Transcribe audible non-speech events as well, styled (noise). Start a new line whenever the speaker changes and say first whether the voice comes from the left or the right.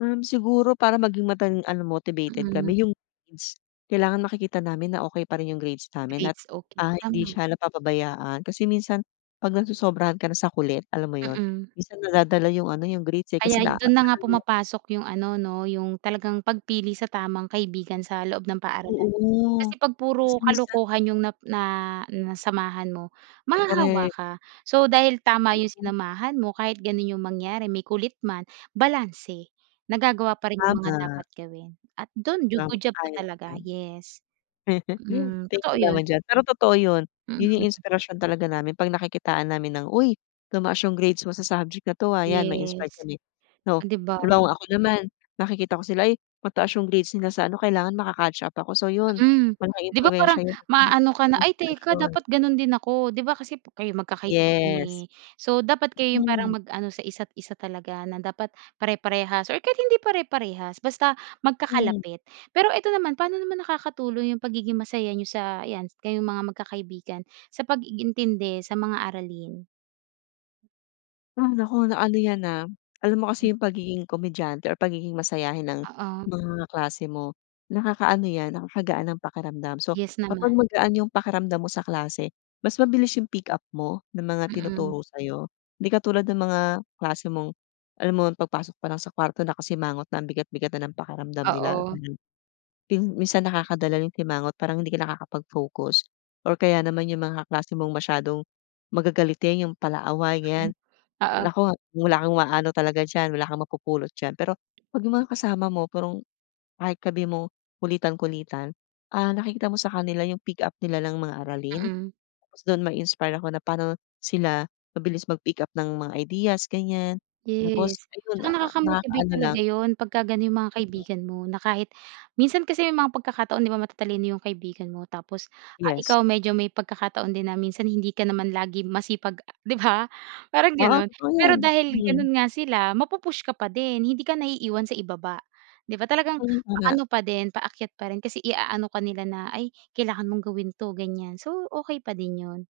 left: Um, siguro para maging matan ano motivated
right: Mm.
left: kami 'yung grades, kailangan makikita namin na okey pa rin 'yung grades namin at,
right: Grades, okey
left: ah, hindi
right: tama.
left: siya napapabayaan kasi minsan 'pag nasosobrahan ka na sa kulit, alam mo 'yun,
right: Mm.
left: minsan nadadala 'yung ano, 'yung grades eh,
right: Kaya
left: kasi na a
right: dun na nga
left: ano.
right: pumapasok 'yung ano 'no, 'yung talagang pagpili sa tamang kaibigan sa loob ng paaralan.
left: Oo.
right: Kasi 'pag
left: Kasi
right: puro
left: minsan
right: kalokohan 'yung na na nasamahan mo, mahahawa
left: Korek.
right: ka. So dahil tama 'yung
left: Mm.
right: sinamahan mo, kahit gano'n 'yung mangyari may kulit man, balanse, nagagawa pa rin 'yung mga
left: Tama.
right: dapat gawin at do'n ju
left: Tama
right: good job ka
left: ay
right: talaga,
left: okey.
right: yes.
left: (laughs)
right: Mm,
left: Thank
right: totoo
left: you
right: 'yun.
left: naman diyan, pero totoo 'yun, 'yun 'yung
right: Mm.
left: inspirasyon talaga namin 'pag nakikitaan namin ng, "Uy tumaas 'yung grades mo sa subject na 'to, ah." 'yan ma-inspired
right: Yes.
left: kami.
right: Oh,
left: So,
right: 'di ba?
left: halimbawa ako naman nakikita ko sila, "Ay mataas 'yung grades nila sa ano, kailangan maka-catch up ako." So 'yun,
right: Mm,
left: malaking
right: 'di ba
left: impluwensiya
right: parang
left: 'yun sa'kin
right: maaano ka
left: at
right: na, "ay teka,
left: inspirasyon.
right: dapat gano'n din ako," 'di ba, kasi kayo magkakaibigan
left: Yes.
right: eh, so dapat kayo 'yung parang
left: Hmm.
right: mag-ano sa isa't isa talaga na dapat pare-parehas or kahit hindi pare-parehas, basta
left: Hmm.
right: magkakalapit. Pero eto naman, pano naman nakakatulong 'yung pagiging masaya niyo sa ayan kayong mga magkakaibigan sa pag-iintindi sa mga aralin?
left: Ay naku, na ano 'yan, ah, alam mo kasi 'yung pagiging komedyante or pagiging masayahin ng
right: Oo.
left: mga kaklase mo, nakakaano 'yan nakakagaan ng pakiramdam. So
right: Yes, naman.
left: kapag magaan 'yung pakiramdam mo sa klase, mas mabilis 'yung pick up mo ng mga
right: Mm.
left: tinuturo sa'yo. Hindi katulad ng mga kaklase mong alam mo ang pagpasok pa lang sa kwarto nakasimangot na ang bigat-bigat na ng pakiramdam nila,
right: Oo.
left: mhm, ping minsan nakakadala 'yung simangot parang hindi ka nakakapag-focus, or kaya naman 'yung mga kaklase mong masyadong magagalitin, 'yung palaaway
right: Hmm,
left: ganiyan.
right: oo.
left: Naku, wala kang maano talaga diyan, wala kang mapupulot diyan. Pero 'pag 'yung mga kasama mo parang kahit sabihin mong kulitan-kulitan, ah, nakikita mo sa kanila 'yung pick up nila ng mga aralin,
right: Mm.
left: tas do'n mai-inspire ako na pa'no sila mabilis mag-pick up ng mga ideas ganiyan. Tapos
right: Yes,
left: ayun
right: tsaka
left: na a
right: nakaka motivate
left: nakakaano
right: talaga
left: lang.
right: 'yun pagka gano'n 'yung mga
left: Mhm.
right: kaibigan mo, na kahit minsan kasi may mga pagkakataon 'di ba, matatalino 'yung kaibigan mo tapos ah,
left: Yes.
right: ikaw medyo may pagkakataon din na minsan hindi ka naman lagi masipag 'di ba, parang
left: Oo,
right: gano'n.
left: totoo
right: Pero
left: 'yan.
right: dahil
left: Mm.
right: gano'n nga sila, mapu push ka pa din, hindi ka naiiwan sa ibaba. 'Di ba,
left: (unintelligible)
right: talagang
left: Oo nga.
right: paano pa din paakyat pa rin, kasi iaano ka nila na, "ay, kailangan mong gawin 'to," ganiyan. So okey pa din 'yun.